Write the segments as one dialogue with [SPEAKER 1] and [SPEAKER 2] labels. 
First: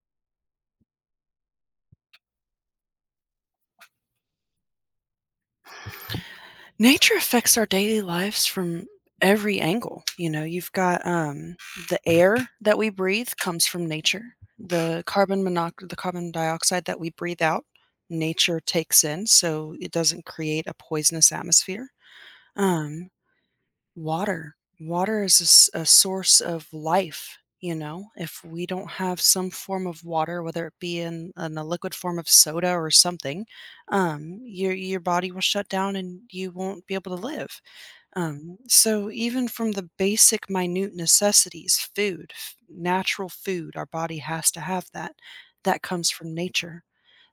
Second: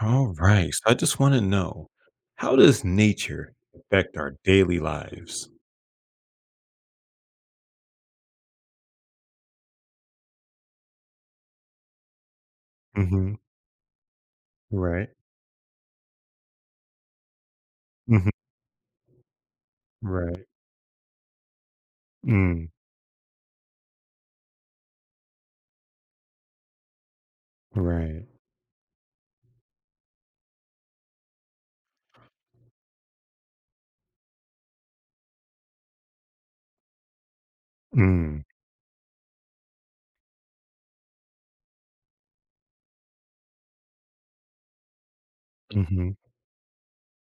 [SPEAKER 1] All right. So I just want to know how does nature affect our daily lives?
[SPEAKER 2] Nature affects our daily lives from every angle. You know, you've got the air that we breathe
[SPEAKER 1] Mm-hmm.
[SPEAKER 2] comes from nature.
[SPEAKER 1] Right.
[SPEAKER 2] The carbon dioxide that we breathe out,
[SPEAKER 1] Mm-hmm.
[SPEAKER 2] nature takes in, so it doesn't
[SPEAKER 1] Right.
[SPEAKER 2] create a poisonous atmosphere.
[SPEAKER 1] Mm.
[SPEAKER 2] Um, water is a, a source of life. You know,
[SPEAKER 1] Right.
[SPEAKER 2] if we don't have some form of water, whether it be in a liquid form of soda or something, your body will shut down and you won't be able to live.
[SPEAKER 1] Mm.
[SPEAKER 2] So even from the basic minute necessities, food, natural food, our body has to have that. That comes
[SPEAKER 1] Mm-hmm.
[SPEAKER 2] from nature.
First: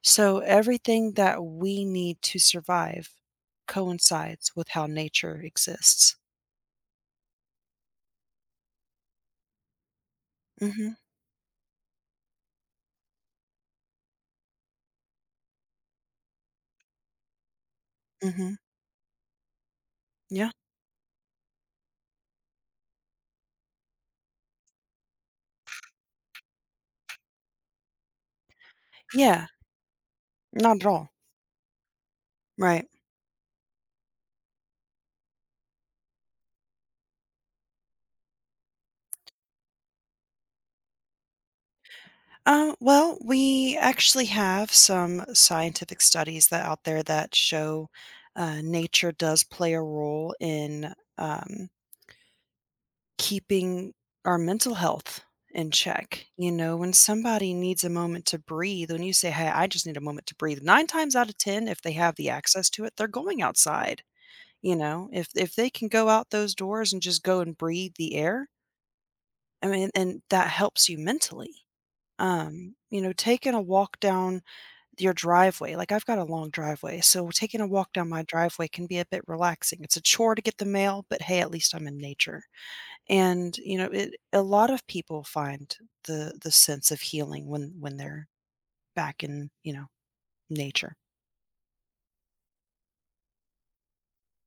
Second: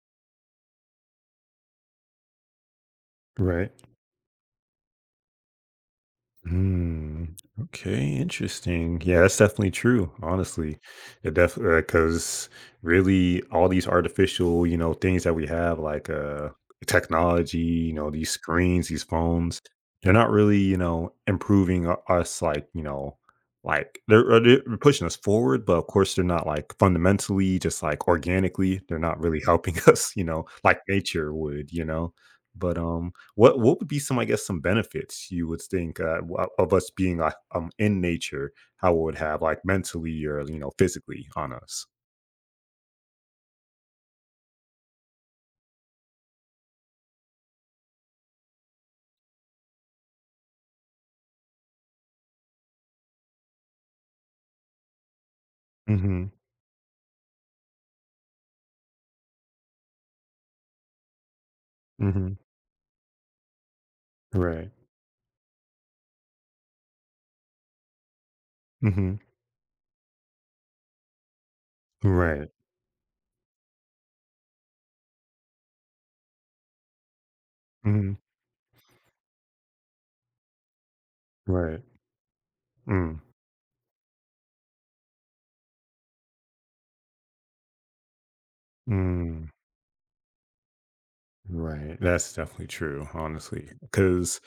[SPEAKER 2] So everything that we need to survive
[SPEAKER 1] Right.
[SPEAKER 2] coincides with how nature exists.
[SPEAKER 1] Mm, okay, interesting. Yeah, that's definitely true.
[SPEAKER 2] Mm
[SPEAKER 1] Honestly,
[SPEAKER 2] hmm.
[SPEAKER 1] it def because really all these artificial, you know, things that we have like technology, you know,
[SPEAKER 2] Mm
[SPEAKER 1] these
[SPEAKER 2] hmm.
[SPEAKER 1] screens, these phones, they're not
[SPEAKER 2] Yeah.
[SPEAKER 1] really, you know, improving us like, you know, they're pushing us forward, but of course they're not like fundamentally, just like organically, they're not really
[SPEAKER 2] Yeah.
[SPEAKER 1] helping us, you know,
[SPEAKER 2] Not
[SPEAKER 1] like
[SPEAKER 2] at all.
[SPEAKER 1] nature would, you know. But
[SPEAKER 2] Right.
[SPEAKER 1] um what would be some, I guess, some benefits you would think of us being like in nature? How it would have like mentally or, you know, physically on us?
[SPEAKER 2] Well, we actually have some scientific studies that out there that show nature does play a role in. Keeping our mental health in check.
[SPEAKER 1] Mm-hmm.
[SPEAKER 2] You know, when somebody needs a moment to breathe, when you say, "Hey, I just need a moment to breathe," nine times out of 10, if they have the
[SPEAKER 1] Mm-hmm.
[SPEAKER 2] access to it, they're going outside.
[SPEAKER 1] Right.
[SPEAKER 2] You know, if they can go out those doors and just go and breathe the air,
[SPEAKER 1] Mm-hmm.
[SPEAKER 2] I mean, and that helps you mentally.
[SPEAKER 1] Right.
[SPEAKER 2] You know, taking a walk down your driveway, like I've got a long driveway, so taking a walk down
[SPEAKER 1] Mm-hmm.
[SPEAKER 2] my driveway can be a bit relaxing. It's a chore to get the mail, but hey, at least
[SPEAKER 1] Right.
[SPEAKER 2] I'm in nature.
[SPEAKER 1] Mm.
[SPEAKER 2] And, you know, it a lot of people find the sense of healing when they're back
[SPEAKER 1] Mm.
[SPEAKER 2] in, you know, nature.
[SPEAKER 1] Right. That's definitely true, honestly. Because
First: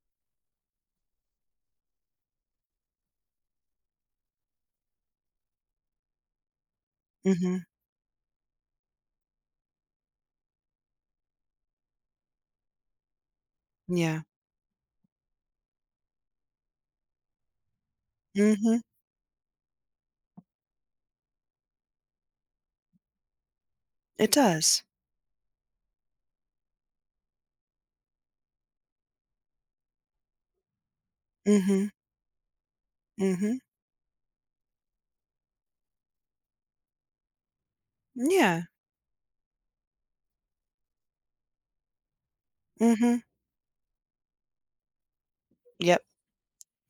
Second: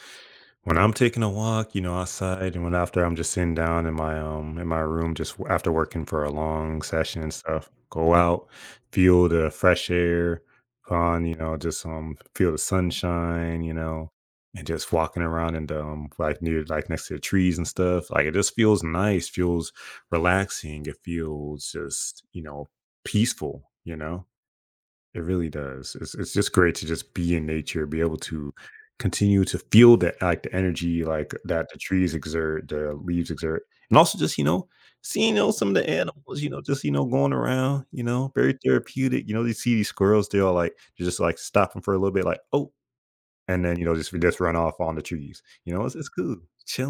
[SPEAKER 1] when I'm taking a walk, you know, outside, and when after I'm just sitting down in my room, just after working for a long session and
[SPEAKER 2] Mhm.
[SPEAKER 1] stuff, go out, feel the fresh air, on, you know, just feel the sunshine, you know,
[SPEAKER 2] Yeah.
[SPEAKER 1] and just walking around and like near, like next to the trees and stuff. Like it just
[SPEAKER 2] Mhm.
[SPEAKER 1] feels nice, feels relaxing. It feels just, you know, peaceful, you know.
[SPEAKER 2] It does.
[SPEAKER 1] It really does. It's just great to just be in nature, be able to continue to feel that, like the energy, like that the
[SPEAKER 2] Mhm.
[SPEAKER 1] trees exert, the leaves
[SPEAKER 2] Mhm.
[SPEAKER 1] exert, and also just, you know, seeing, you know, some of the animals, you know, just, you know, going around, you know, very
[SPEAKER 2] Yeah.
[SPEAKER 1] therapeutic. You know, you see these squirrels, they're all like, they're just like stopping for a little bit, like, oh,
[SPEAKER 2] Mhm.
[SPEAKER 1] and then, you know, just run off on the trees. You know, it's
[SPEAKER 2] Yep.
[SPEAKER 1] it's cool,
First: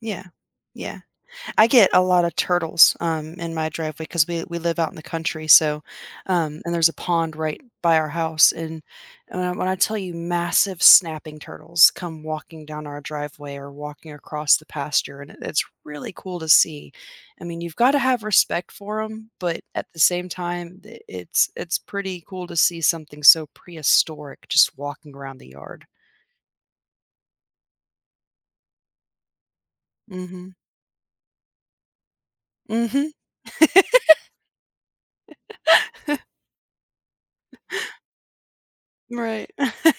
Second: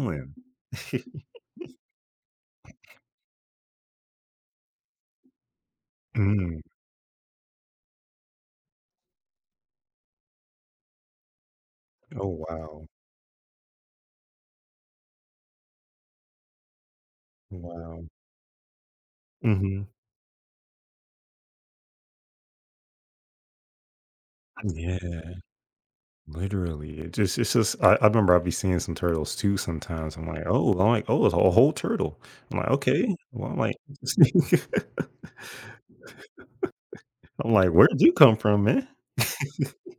[SPEAKER 2] Yeah. Yeah. I get a lot of turtles, in my driveway because we live out in the country, so,
[SPEAKER 1] Mm.
[SPEAKER 2] um, and there's a pond right by our house, and when I tell you massive snapping turtles come
[SPEAKER 1] Oh
[SPEAKER 2] walking down
[SPEAKER 1] wow,
[SPEAKER 2] our driveway or walking across the pasture, and it's really cool to see. I mean, you've gotta
[SPEAKER 1] wow.
[SPEAKER 2] have respect for them, but at
[SPEAKER 1] Hmm.
[SPEAKER 2] the same time, I it's pretty cool to see something so prehistoric just walking
[SPEAKER 1] Yeah.
[SPEAKER 2] around the yard.
[SPEAKER 1] Literally, it's just I remember I'd be seeing some turtles too
[SPEAKER 2] Mm
[SPEAKER 1] sometimes.
[SPEAKER 2] mhm.
[SPEAKER 1] I'm like, oh, it's a whole turtle. I'm like,
[SPEAKER 2] Mm mhm.
[SPEAKER 1] okay. Well, I'm like, I'm like, where did you come from, man?
[SPEAKER 2] Right.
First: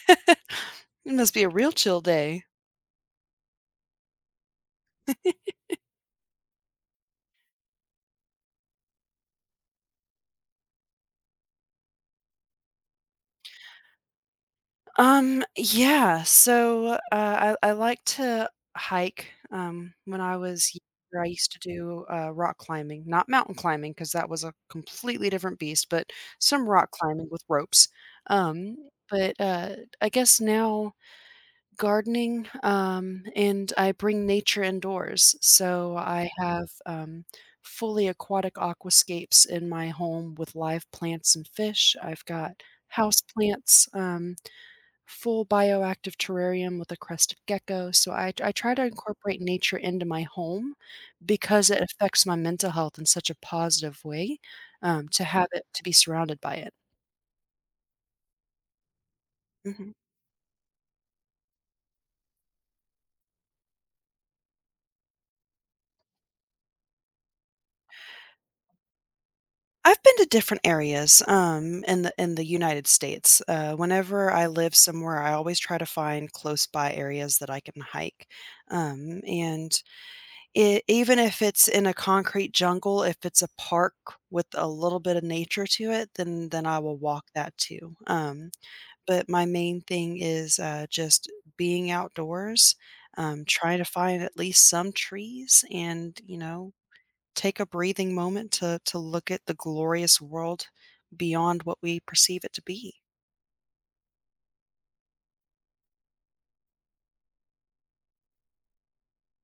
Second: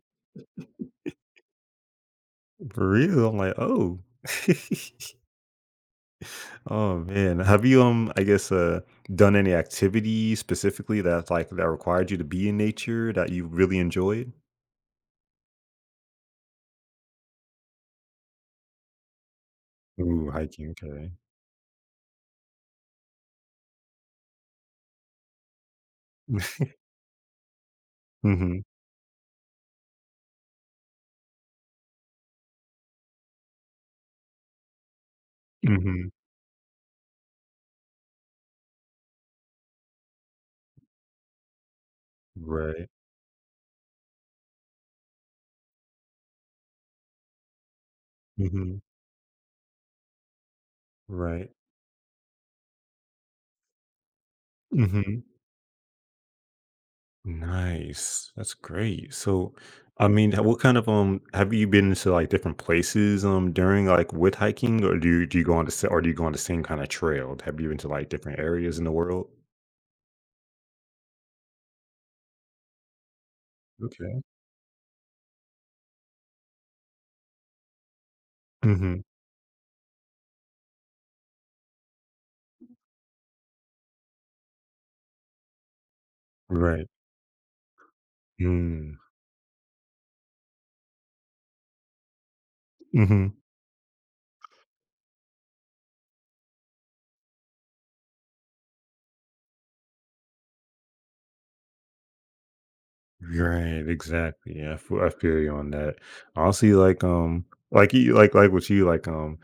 [SPEAKER 2] It must be a real chill day.
[SPEAKER 1] For real. I'm like, oh. Oh man. Have you I guess done any activity specifically that that required you to be in nature that you really enjoyed?
[SPEAKER 2] Yeah. So I like to hike. When
[SPEAKER 1] Ooh,
[SPEAKER 2] I was
[SPEAKER 1] hiking, okay.
[SPEAKER 2] younger, I used to do rock climbing, not mountain climbing, because that was a completely different beast, but some rock climbing with ropes.
[SPEAKER 1] Mm-hmm.
[SPEAKER 2] Um, but I guess now gardening, and I bring nature indoors. So
[SPEAKER 1] Mm-hmm.
[SPEAKER 2] I have fully aquatic aquascapes in my home with live plants and fish. I've got
[SPEAKER 1] Right.
[SPEAKER 2] house plants. Full bioactive terrarium with a crested gecko, so I try
[SPEAKER 1] Mm-hmm.
[SPEAKER 2] to incorporate nature into my home
[SPEAKER 1] Right.
[SPEAKER 2] because it affects my mental health in such a positive way,
[SPEAKER 1] Mm-hmm.
[SPEAKER 2] to have it to be surrounded by it.
[SPEAKER 1] Nice. That's great. So,
[SPEAKER 2] Mhm.
[SPEAKER 1] I mean, what kind of have you been to like different places during, like, with hiking, or do you go on the sa- or do you go on the same kind of trail? Have you been to like different areas in the world?
[SPEAKER 2] I've been to different areas, in the United States.
[SPEAKER 1] Okay.
[SPEAKER 2] Whenever I live somewhere, I always try to find close by areas that I can hike,
[SPEAKER 1] Hmm.
[SPEAKER 2] and E even if it's in a concrete jungle, if it's a park with a little bit of nature to it, then I
[SPEAKER 1] Right.
[SPEAKER 2] will walk that too,
[SPEAKER 1] Mm.
[SPEAKER 2] but my main thing is, just being outdoors,
[SPEAKER 1] Mm-hmm.
[SPEAKER 2] try to find at least some trees and, you know, take a breathing moment to look at the glorious world beyond what we perceive it to be.
[SPEAKER 1] Right, exactly. Yeah, I feel you on that. Honestly, like you, like with you, like, um,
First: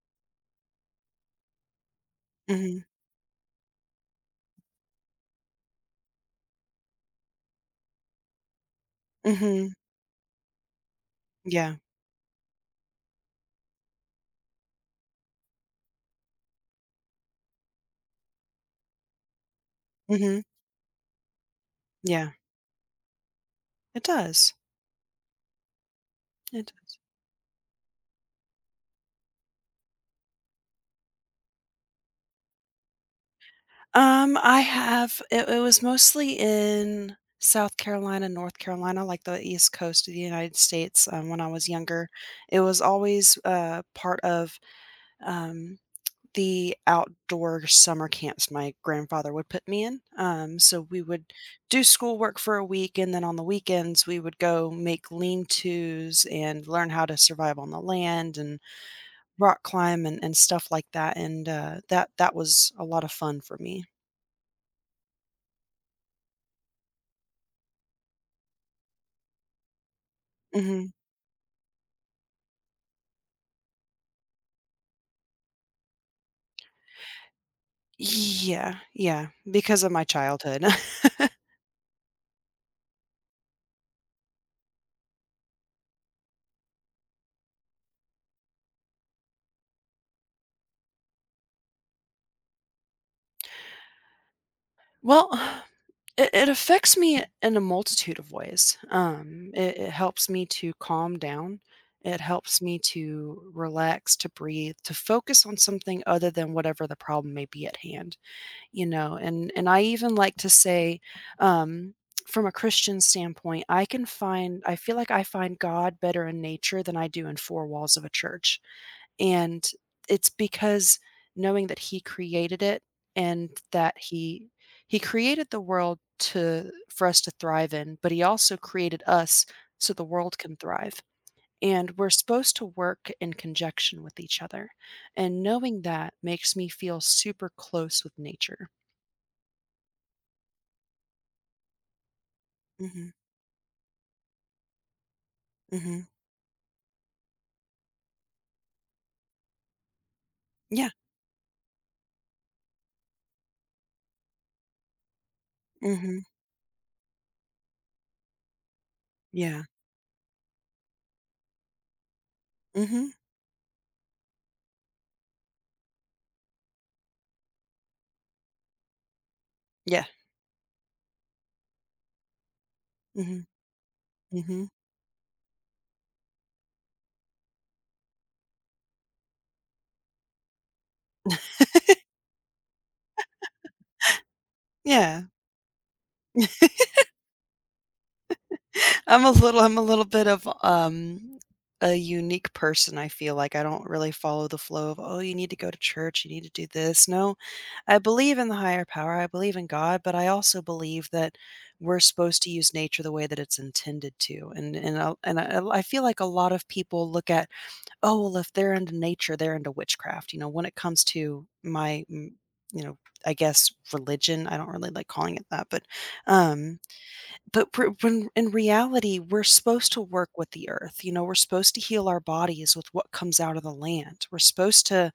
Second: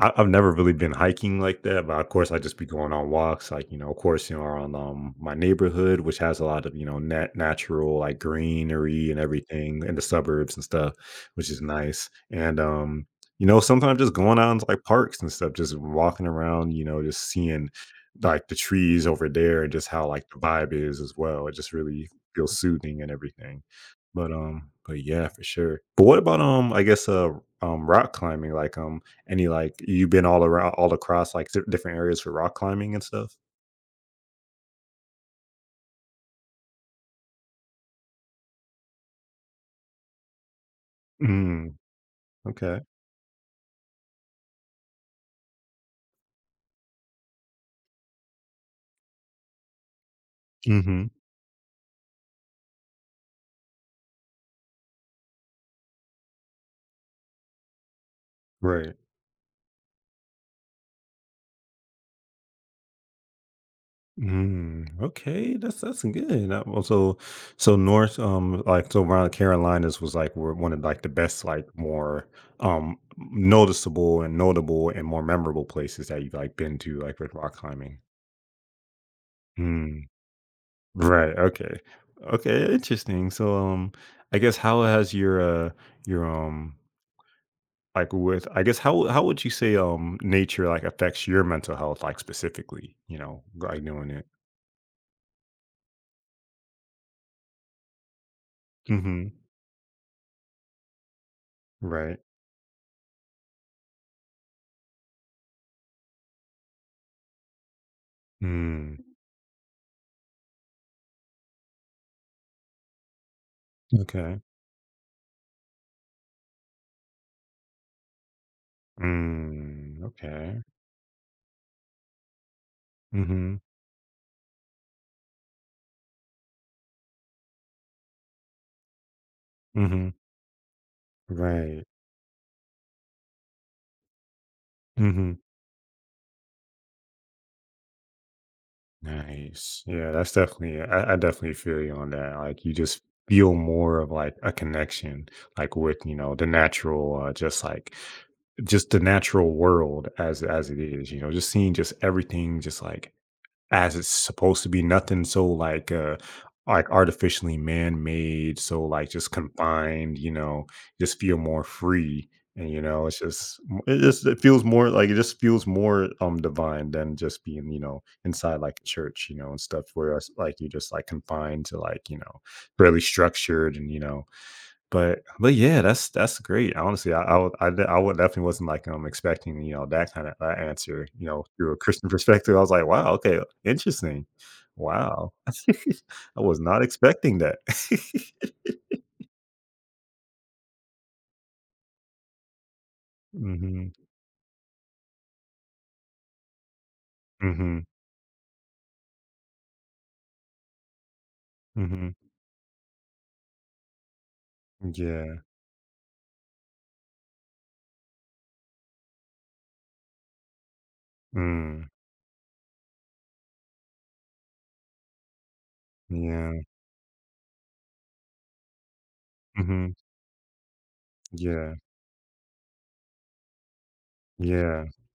[SPEAKER 1] I, I've never really been hiking like that, but of course I just be
[SPEAKER 2] Mhm,
[SPEAKER 1] going on walks, like, you know, of course, you know, around my neighborhood, which has a lot of, you know, natural like greenery and
[SPEAKER 2] mhm,
[SPEAKER 1] everything in the suburbs and stuff, which is
[SPEAKER 2] yeah,
[SPEAKER 1] nice. And you know, sometimes just going out into like parks and stuff, just walking around, you know, just seeing like the trees over there and just how like the
[SPEAKER 2] mhm,
[SPEAKER 1] vibe is as well. It just really
[SPEAKER 2] yeah,
[SPEAKER 1] feel soothing and everything.
[SPEAKER 2] it does,
[SPEAKER 1] But yeah, for sure. But what about,
[SPEAKER 2] it
[SPEAKER 1] I
[SPEAKER 2] does.
[SPEAKER 1] guess, rock climbing? Like, any, like, you've been all around, all across like different areas for rock climbing and stuff?
[SPEAKER 2] I have it was mostly in South Carolina, North Carolina, like the East Coast of the United States, when I was
[SPEAKER 1] Mm,
[SPEAKER 2] younger. It was
[SPEAKER 1] okay.
[SPEAKER 2] always, part of, um, the outdoor summer camps my grandfather would put me in, so we
[SPEAKER 1] Hmm.
[SPEAKER 2] would do schoolwork for a week, and then on the weekends, we would go make lean-tos and learn how to survive on the land and
[SPEAKER 1] Right.
[SPEAKER 2] rock climb and stuff like that, and, that was a lot of fun for me.
[SPEAKER 1] Mm, okay, that's good. So, so North, like, so around Carolinas was like were one of
[SPEAKER 2] Mhm.
[SPEAKER 1] like the best, like more noticeable and notable and more memorable places that you've like been to, like with rock climbing.
[SPEAKER 2] Yeah, yeah, because of my
[SPEAKER 1] Mm.
[SPEAKER 2] childhood.
[SPEAKER 1] Right. Okay. Okay. Interesting. So, I guess how has uh your like, with, I guess, how would you say nature like affects your mental health like specifically? You know, like doing it.
[SPEAKER 2] Well, it affects me in a multitude of ways.
[SPEAKER 1] Mm-hmm.
[SPEAKER 2] It helps me to calm down. It
[SPEAKER 1] Right.
[SPEAKER 2] helps me to relax, to breathe, to focus on something other than whatever the problem may be at hand, you
[SPEAKER 1] Mm.
[SPEAKER 2] know? And I even like to say, um, from a Christian standpoint,
[SPEAKER 1] Okay.
[SPEAKER 2] I feel like I find God better in nature than I do in four walls of a church. And
[SPEAKER 1] Mm.
[SPEAKER 2] it's
[SPEAKER 1] Okay.
[SPEAKER 2] because knowing that he created it and
[SPEAKER 1] Mm-hmm.
[SPEAKER 2] that he created the world to for us to thrive in, but he also created us so the
[SPEAKER 1] Mm-hmm.
[SPEAKER 2] world can thrive.
[SPEAKER 1] Right.
[SPEAKER 2] And we're supposed to work in conjunction with each other.
[SPEAKER 1] Mm-hmm.
[SPEAKER 2] And knowing that makes me feel super close with nature.
[SPEAKER 1] Nice. Yeah, that's definitely. I definitely feel you on that. Like you just
[SPEAKER 2] Mhm.
[SPEAKER 1] feel more of like a connection, like with,
[SPEAKER 2] Mhm.
[SPEAKER 1] you know, the natural, just like just the natural world as it
[SPEAKER 2] Yeah.
[SPEAKER 1] is, you know, just seeing just everything just like as it's supposed to be, nothing so
[SPEAKER 2] Mhm.
[SPEAKER 1] like artificially man-made, so like just
[SPEAKER 2] Yeah.
[SPEAKER 1] confined, you know, just feel more free. And you know,
[SPEAKER 2] Mhm.
[SPEAKER 1] it just it feels more like, it just feels more divine than just being, you know, inside like a church, you know, and stuff,
[SPEAKER 2] Yeah.
[SPEAKER 1] where it's like you're just like confined to, like, you know, really
[SPEAKER 2] Mhm.
[SPEAKER 1] structured and you know,
[SPEAKER 2] Mhm.
[SPEAKER 1] but yeah, that's great. Honestly, I would definitely wasn't, like, expecting, you know, that kinda, answer, you know, through a Christian perspective. I was like, "Wow, okay, interesting.
[SPEAKER 2] Yeah.
[SPEAKER 1] Wow." I was not expecting that.
[SPEAKER 2] I'm a little bit of, a unique person, I feel like. I don't
[SPEAKER 1] Mhm,
[SPEAKER 2] really follow the flow of, "Oh, you need to go to church, you need to do this." No,
[SPEAKER 1] mhm,
[SPEAKER 2] I believe in the higher power, I believe in God, but I also believe that we're
[SPEAKER 1] mhm.
[SPEAKER 2] supposed to use nature the way that it's intended to, and and i and
[SPEAKER 1] Yeah.
[SPEAKER 2] I I feel like a lot of people look at, "Oh, well, if they're into nature, they're into witchcraft," you know, when it comes to
[SPEAKER 1] Mm.
[SPEAKER 2] my, mm, you know, I guess religion, I don't really like calling it that,
[SPEAKER 1] Yeah.
[SPEAKER 2] um but when in reality, we're supposed
[SPEAKER 1] Mhm.
[SPEAKER 2] to work with the earth. You know, we're supposed
[SPEAKER 1] Yeah.
[SPEAKER 2] to heal our bodies with what comes out of the land. We're supposed
[SPEAKER 1] Yeah.
[SPEAKER 2] to,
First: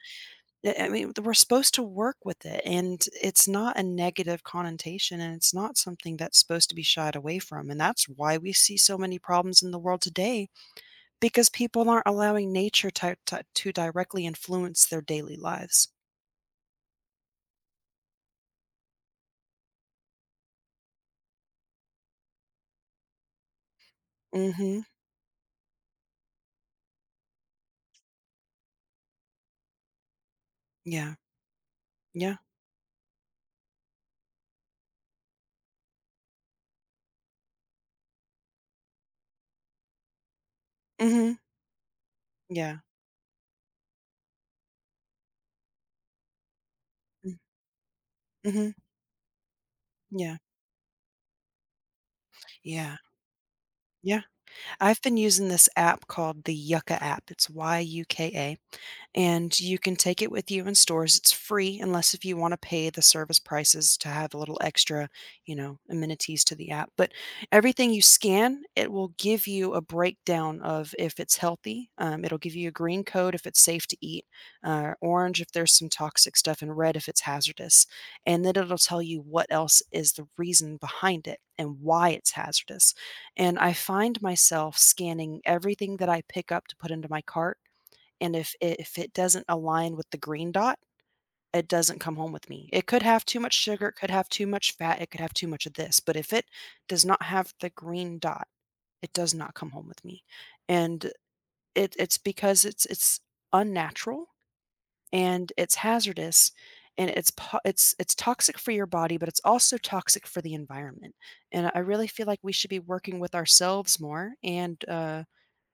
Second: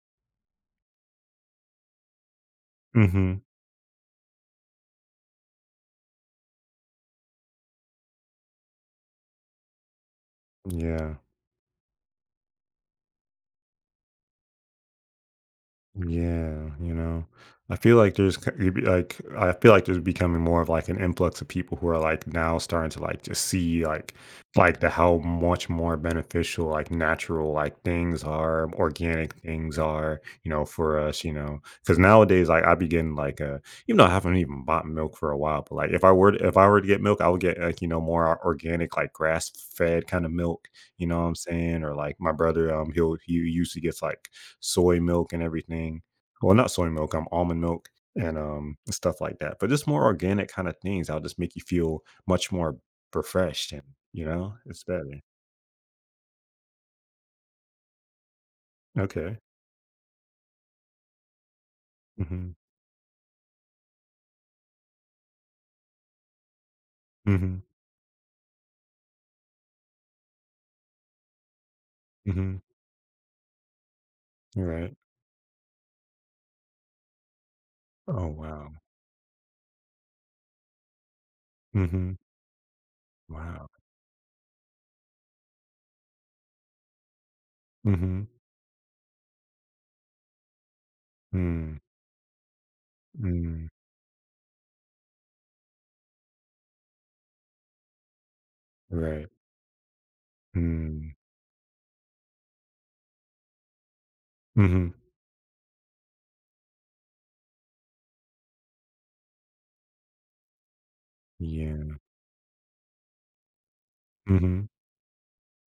[SPEAKER 2] I mean, we're supposed to work with it. And
[SPEAKER 1] Mhm.
[SPEAKER 2] it's not a negative connotation and it's not something that's supposed to be shied away from. And that's why we see so many problems in the world today
[SPEAKER 1] Yeah.
[SPEAKER 2] because people aren't allowing nature to directly influence their daily lives.
[SPEAKER 1] Yeah, you know, I feel like there's c- you'd be like I feel like there's becoming more of like an influx of people who are like now starting to like just see
[SPEAKER 2] Mm hmm.
[SPEAKER 1] like the how much more beneficial like natural like things are, organic things are, you know, for
[SPEAKER 2] Yeah.
[SPEAKER 1] us, you know, because
[SPEAKER 2] Yeah.
[SPEAKER 1] nowadays like I be getting like a, even though I haven't even bought milk for a while, but like if I were to, if I were to get milk, I would get like, you know, more organic like grass fed kind of milk, you
[SPEAKER 2] Mm
[SPEAKER 1] know what
[SPEAKER 2] hmm.
[SPEAKER 1] I'm saying? Or like my brother,
[SPEAKER 2] Yeah.
[SPEAKER 1] he'll he usually gets like soy milk and everything. Well, not soy milk, I'm almond milk and
[SPEAKER 2] Mm hmm.
[SPEAKER 1] stuff like that. But just more
[SPEAKER 2] Yeah.
[SPEAKER 1] organic kind of things. I'll just make you feel much more
[SPEAKER 2] Yeah.
[SPEAKER 1] refreshed and,
[SPEAKER 2] Yeah.
[SPEAKER 1] you know, it's
[SPEAKER 2] I've
[SPEAKER 1] better.
[SPEAKER 2] been using this app called the Yucca app. It's Y-U-K-A
[SPEAKER 1] Okay.
[SPEAKER 2] and you can take it with you in stores. It's free unless if you
[SPEAKER 1] Mm-hmm.
[SPEAKER 2] want to pay the service prices to have a little extra, you know, amenities to the app. But
[SPEAKER 1] Mm-hmm.
[SPEAKER 2] everything you scan, it will give you a breakdown of if it's healthy. It'll give
[SPEAKER 1] Mm-hmm.
[SPEAKER 2] you a green code if it's safe to eat,
[SPEAKER 1] All right.
[SPEAKER 2] orange if there's some toxic stuff, and red if it's hazardous.
[SPEAKER 1] Oh
[SPEAKER 2] And then
[SPEAKER 1] wow.
[SPEAKER 2] it'll tell you what else is the reason behind it and why
[SPEAKER 1] Mm-hmm.
[SPEAKER 2] it's hazardous. And
[SPEAKER 1] Wow.
[SPEAKER 2] I find myself scanning everything that I pick up to put into my cart
[SPEAKER 1] Mm-hmm.
[SPEAKER 2] and if it doesn't align with the green dot, it
[SPEAKER 1] Mm.
[SPEAKER 2] doesn't come home with me. It could have too much
[SPEAKER 1] Mm.
[SPEAKER 2] sugar, it could have too much fat, it could have too much of this, but if it does not have the green dot, it
[SPEAKER 1] Right.
[SPEAKER 2] does not come home with me. And
[SPEAKER 1] Mm.
[SPEAKER 2] it's because it's unnatural
[SPEAKER 1] Mm-hmm.
[SPEAKER 2] and it's hazardous and it's toxic for your body but it's also toxic for the environment and I
[SPEAKER 1] Yeah.
[SPEAKER 2] really feel like we should be working with ourselves more
[SPEAKER 1] Mm-hmm.
[SPEAKER 2] and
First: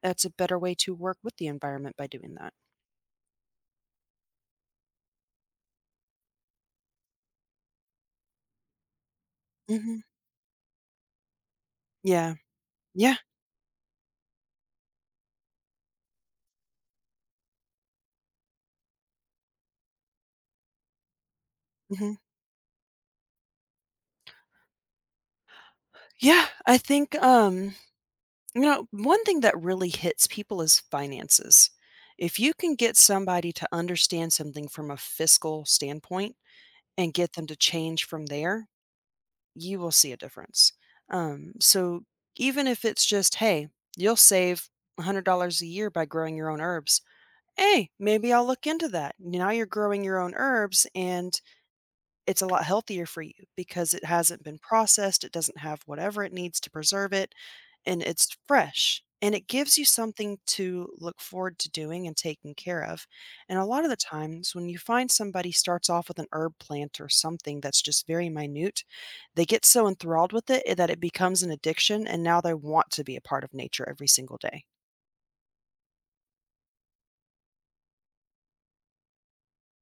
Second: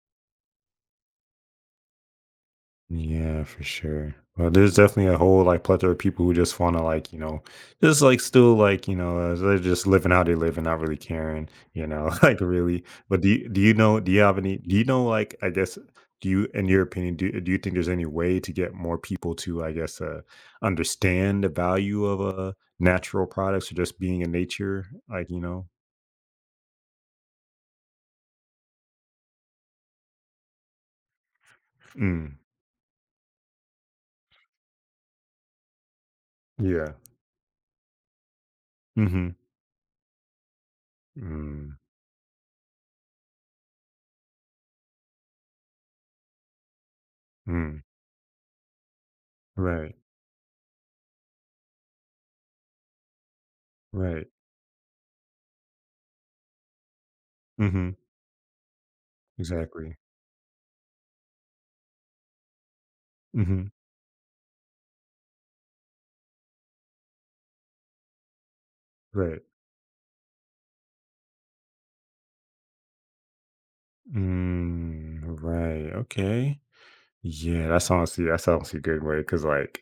[SPEAKER 2] that's a better way to work with the environment by doing that.
[SPEAKER 1] Yeah, for sure. Well, there's definitely a whole like plethora of people who just want to, like, you know, just like still like, you know, they're just
[SPEAKER 2] Hmm.
[SPEAKER 1] living how they live and not really caring, you know,
[SPEAKER 2] Yeah.
[SPEAKER 1] like really.
[SPEAKER 2] Yeah.
[SPEAKER 1] But do you know? Do you have any? Do you know? Like, I guess, do you, in your opinion, do you think there's any way to get more people to, I guess, understand the value
[SPEAKER 2] Mhm.
[SPEAKER 1] of natural products or just being in nature? Like, you know,
[SPEAKER 2] Yeah, I think, you know, one thing that really hits people is finances.
[SPEAKER 1] mm,
[SPEAKER 2] If you can get somebody to understand something from a fiscal standpoint
[SPEAKER 1] yeah,
[SPEAKER 2] and get them to change from there,
[SPEAKER 1] mm-hmm,
[SPEAKER 2] you will see a difference.
[SPEAKER 1] mm,
[SPEAKER 2] So even if it's just, hey, you'll save $100 a year by growing your own herbs.
[SPEAKER 1] mm,
[SPEAKER 2] Hey, maybe I'll look into that. Now you're
[SPEAKER 1] right,
[SPEAKER 2] growing your own herbs and it's a lot healthier for you because it
[SPEAKER 1] right,
[SPEAKER 2] hasn't been processed. It doesn't have whatever it needs to preserve it
[SPEAKER 1] mm-hmm,
[SPEAKER 2] and it's fresh and it gives you
[SPEAKER 1] exactly,
[SPEAKER 2] something to look forward to doing and taking care of. And
[SPEAKER 1] mm-hmm.
[SPEAKER 2] a lot of the times when you find somebody starts off with an herb plant or something that's just very minute,
[SPEAKER 1] Right.
[SPEAKER 2] they get so enthralled with it that it becomes an addiction and now they want to be a part of nature every single day.
[SPEAKER 1] Mm, right. Okay. Yeah, that's honestly, that's honestly a good way because like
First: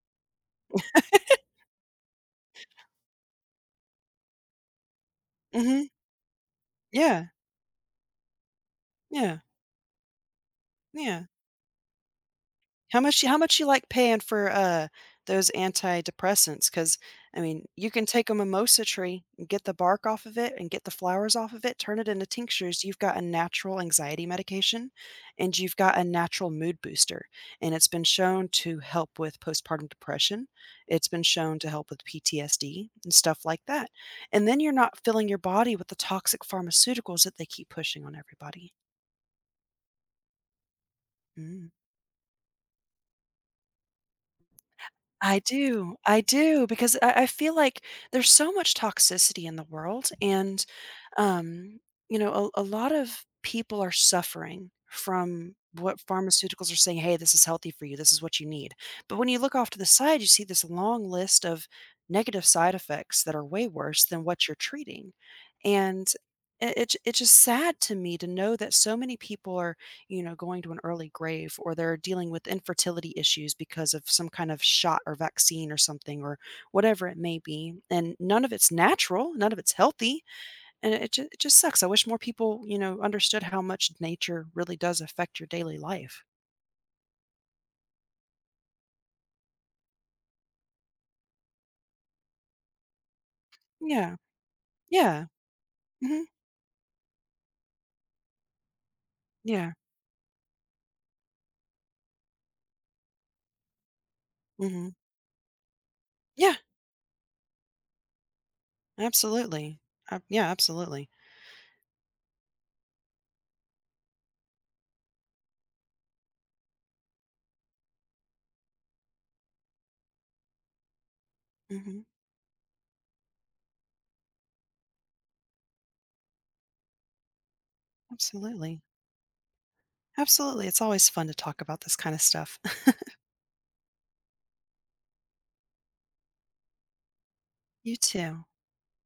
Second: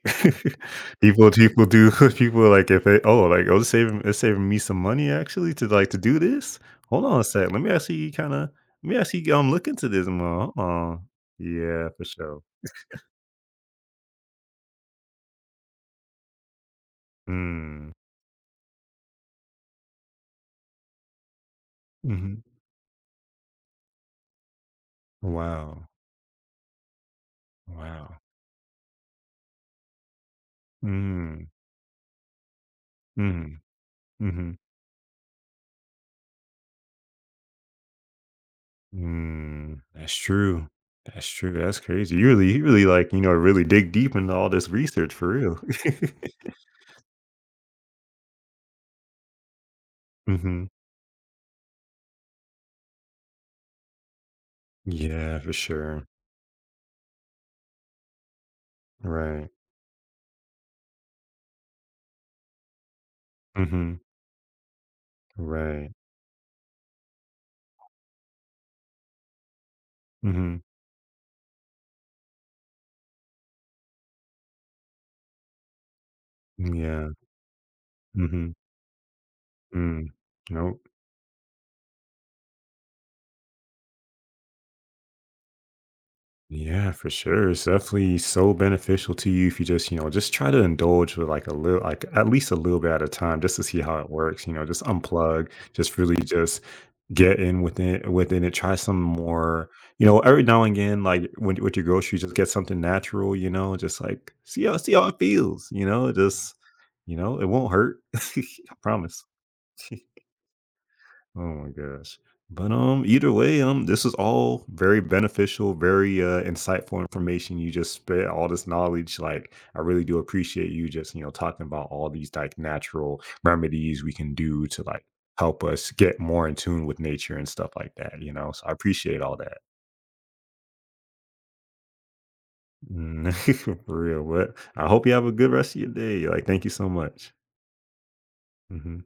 [SPEAKER 1] people do people like if they, oh like, oh, it's saving, it's saving me some money actually to like
[SPEAKER 2] Mhm.
[SPEAKER 1] to do this. Hold on a
[SPEAKER 2] Yeah.
[SPEAKER 1] sec. Let me actually
[SPEAKER 2] Yeah.
[SPEAKER 1] look into this more. Hold on.
[SPEAKER 2] Yeah.
[SPEAKER 1] Yeah, for sure.
[SPEAKER 2] How much you like paying for, those antidepressants? Because I mean, you
[SPEAKER 1] Mm.
[SPEAKER 2] can take a mimosa tree and get the bark off of it and get the flowers off of it, turn it into
[SPEAKER 1] Hmm.
[SPEAKER 2] tinctures, you've got a natural anxiety medication, and you've
[SPEAKER 1] Wow.
[SPEAKER 2] got a natural mood booster, and it's been
[SPEAKER 1] Wow.
[SPEAKER 2] shown to help with postpartum depression, it's been
[SPEAKER 1] Mm.
[SPEAKER 2] shown to help with PTSD and stuff like
[SPEAKER 1] Mm.
[SPEAKER 2] that, and
[SPEAKER 1] Hmm.
[SPEAKER 2] then you're not filling your body with the toxic pharmaceuticals that they keep pushing on everybody.
[SPEAKER 1] Mm, that's true. That's true.
[SPEAKER 2] Mm.
[SPEAKER 1] That's crazy. You really like, you know, really dig deep into all this research for real.
[SPEAKER 2] I do, because I feel like there's so much toxicity in the world, and
[SPEAKER 1] Hmm.
[SPEAKER 2] um, you know, a lot of people are suffering
[SPEAKER 1] Yeah, for
[SPEAKER 2] from what
[SPEAKER 1] sure.
[SPEAKER 2] pharmaceuticals are saying. Hey, this is healthy for you. This is what you need. But when you
[SPEAKER 1] Right.
[SPEAKER 2] look off to the side, you see this long list of negative side effects that are way
[SPEAKER 1] Hmm.
[SPEAKER 2] worse than what you're treating,
[SPEAKER 1] Right.
[SPEAKER 2] and it's just sad to me to know that so many people are, you know, going
[SPEAKER 1] Hmm.
[SPEAKER 2] to an early grave or they're dealing with infertility issues because of some kind of shot or vaccine or something or whatever
[SPEAKER 1] Yeah.
[SPEAKER 2] it may be. And none of
[SPEAKER 1] Hmm.
[SPEAKER 2] it's natural, none of it's
[SPEAKER 1] Mm.
[SPEAKER 2] healthy.
[SPEAKER 1] Nope.
[SPEAKER 2] And it just sucks. I wish more people, you know, understood how much nature really does affect your daily life.
[SPEAKER 1] Yeah, for sure. It's definitely so beneficial to you if you just, you know, just try to indulge with like a little, like at least a little bit at a time just to see how it
[SPEAKER 2] Yeah.
[SPEAKER 1] works, you know, just
[SPEAKER 2] Yeah.
[SPEAKER 1] unplug, just really
[SPEAKER 2] Hmm.
[SPEAKER 1] just get in, within it, try some more,
[SPEAKER 2] Yeah.
[SPEAKER 1] you know, every now and again, like, when, with your groceries, just get something natural, you know, just like see how,
[SPEAKER 2] Hmm.
[SPEAKER 1] see how it feels, you know, just,
[SPEAKER 2] Yeah.
[SPEAKER 1] you know, it won't hurt. I promise.
[SPEAKER 2] Absolutely. Yeah. Absolutely.
[SPEAKER 1] Oh my gosh. But either way, this is all very beneficial, very insightful information. You just spit all this knowledge. Like, I really do appreciate you just, you know, talking about
[SPEAKER 2] Hmm.
[SPEAKER 1] all these like natural remedies we can do to like help us get more in tune with nature and stuff like that. You know, so I
[SPEAKER 2] Absolutely.
[SPEAKER 1] appreciate all that.
[SPEAKER 2] Absolutely. It's always fun to talk about this kind of stuff.
[SPEAKER 1] Mm. For real, but I hope you have a good rest of your day. Like, thank you so much.
[SPEAKER 2] You too.
[SPEAKER 1] Mhm.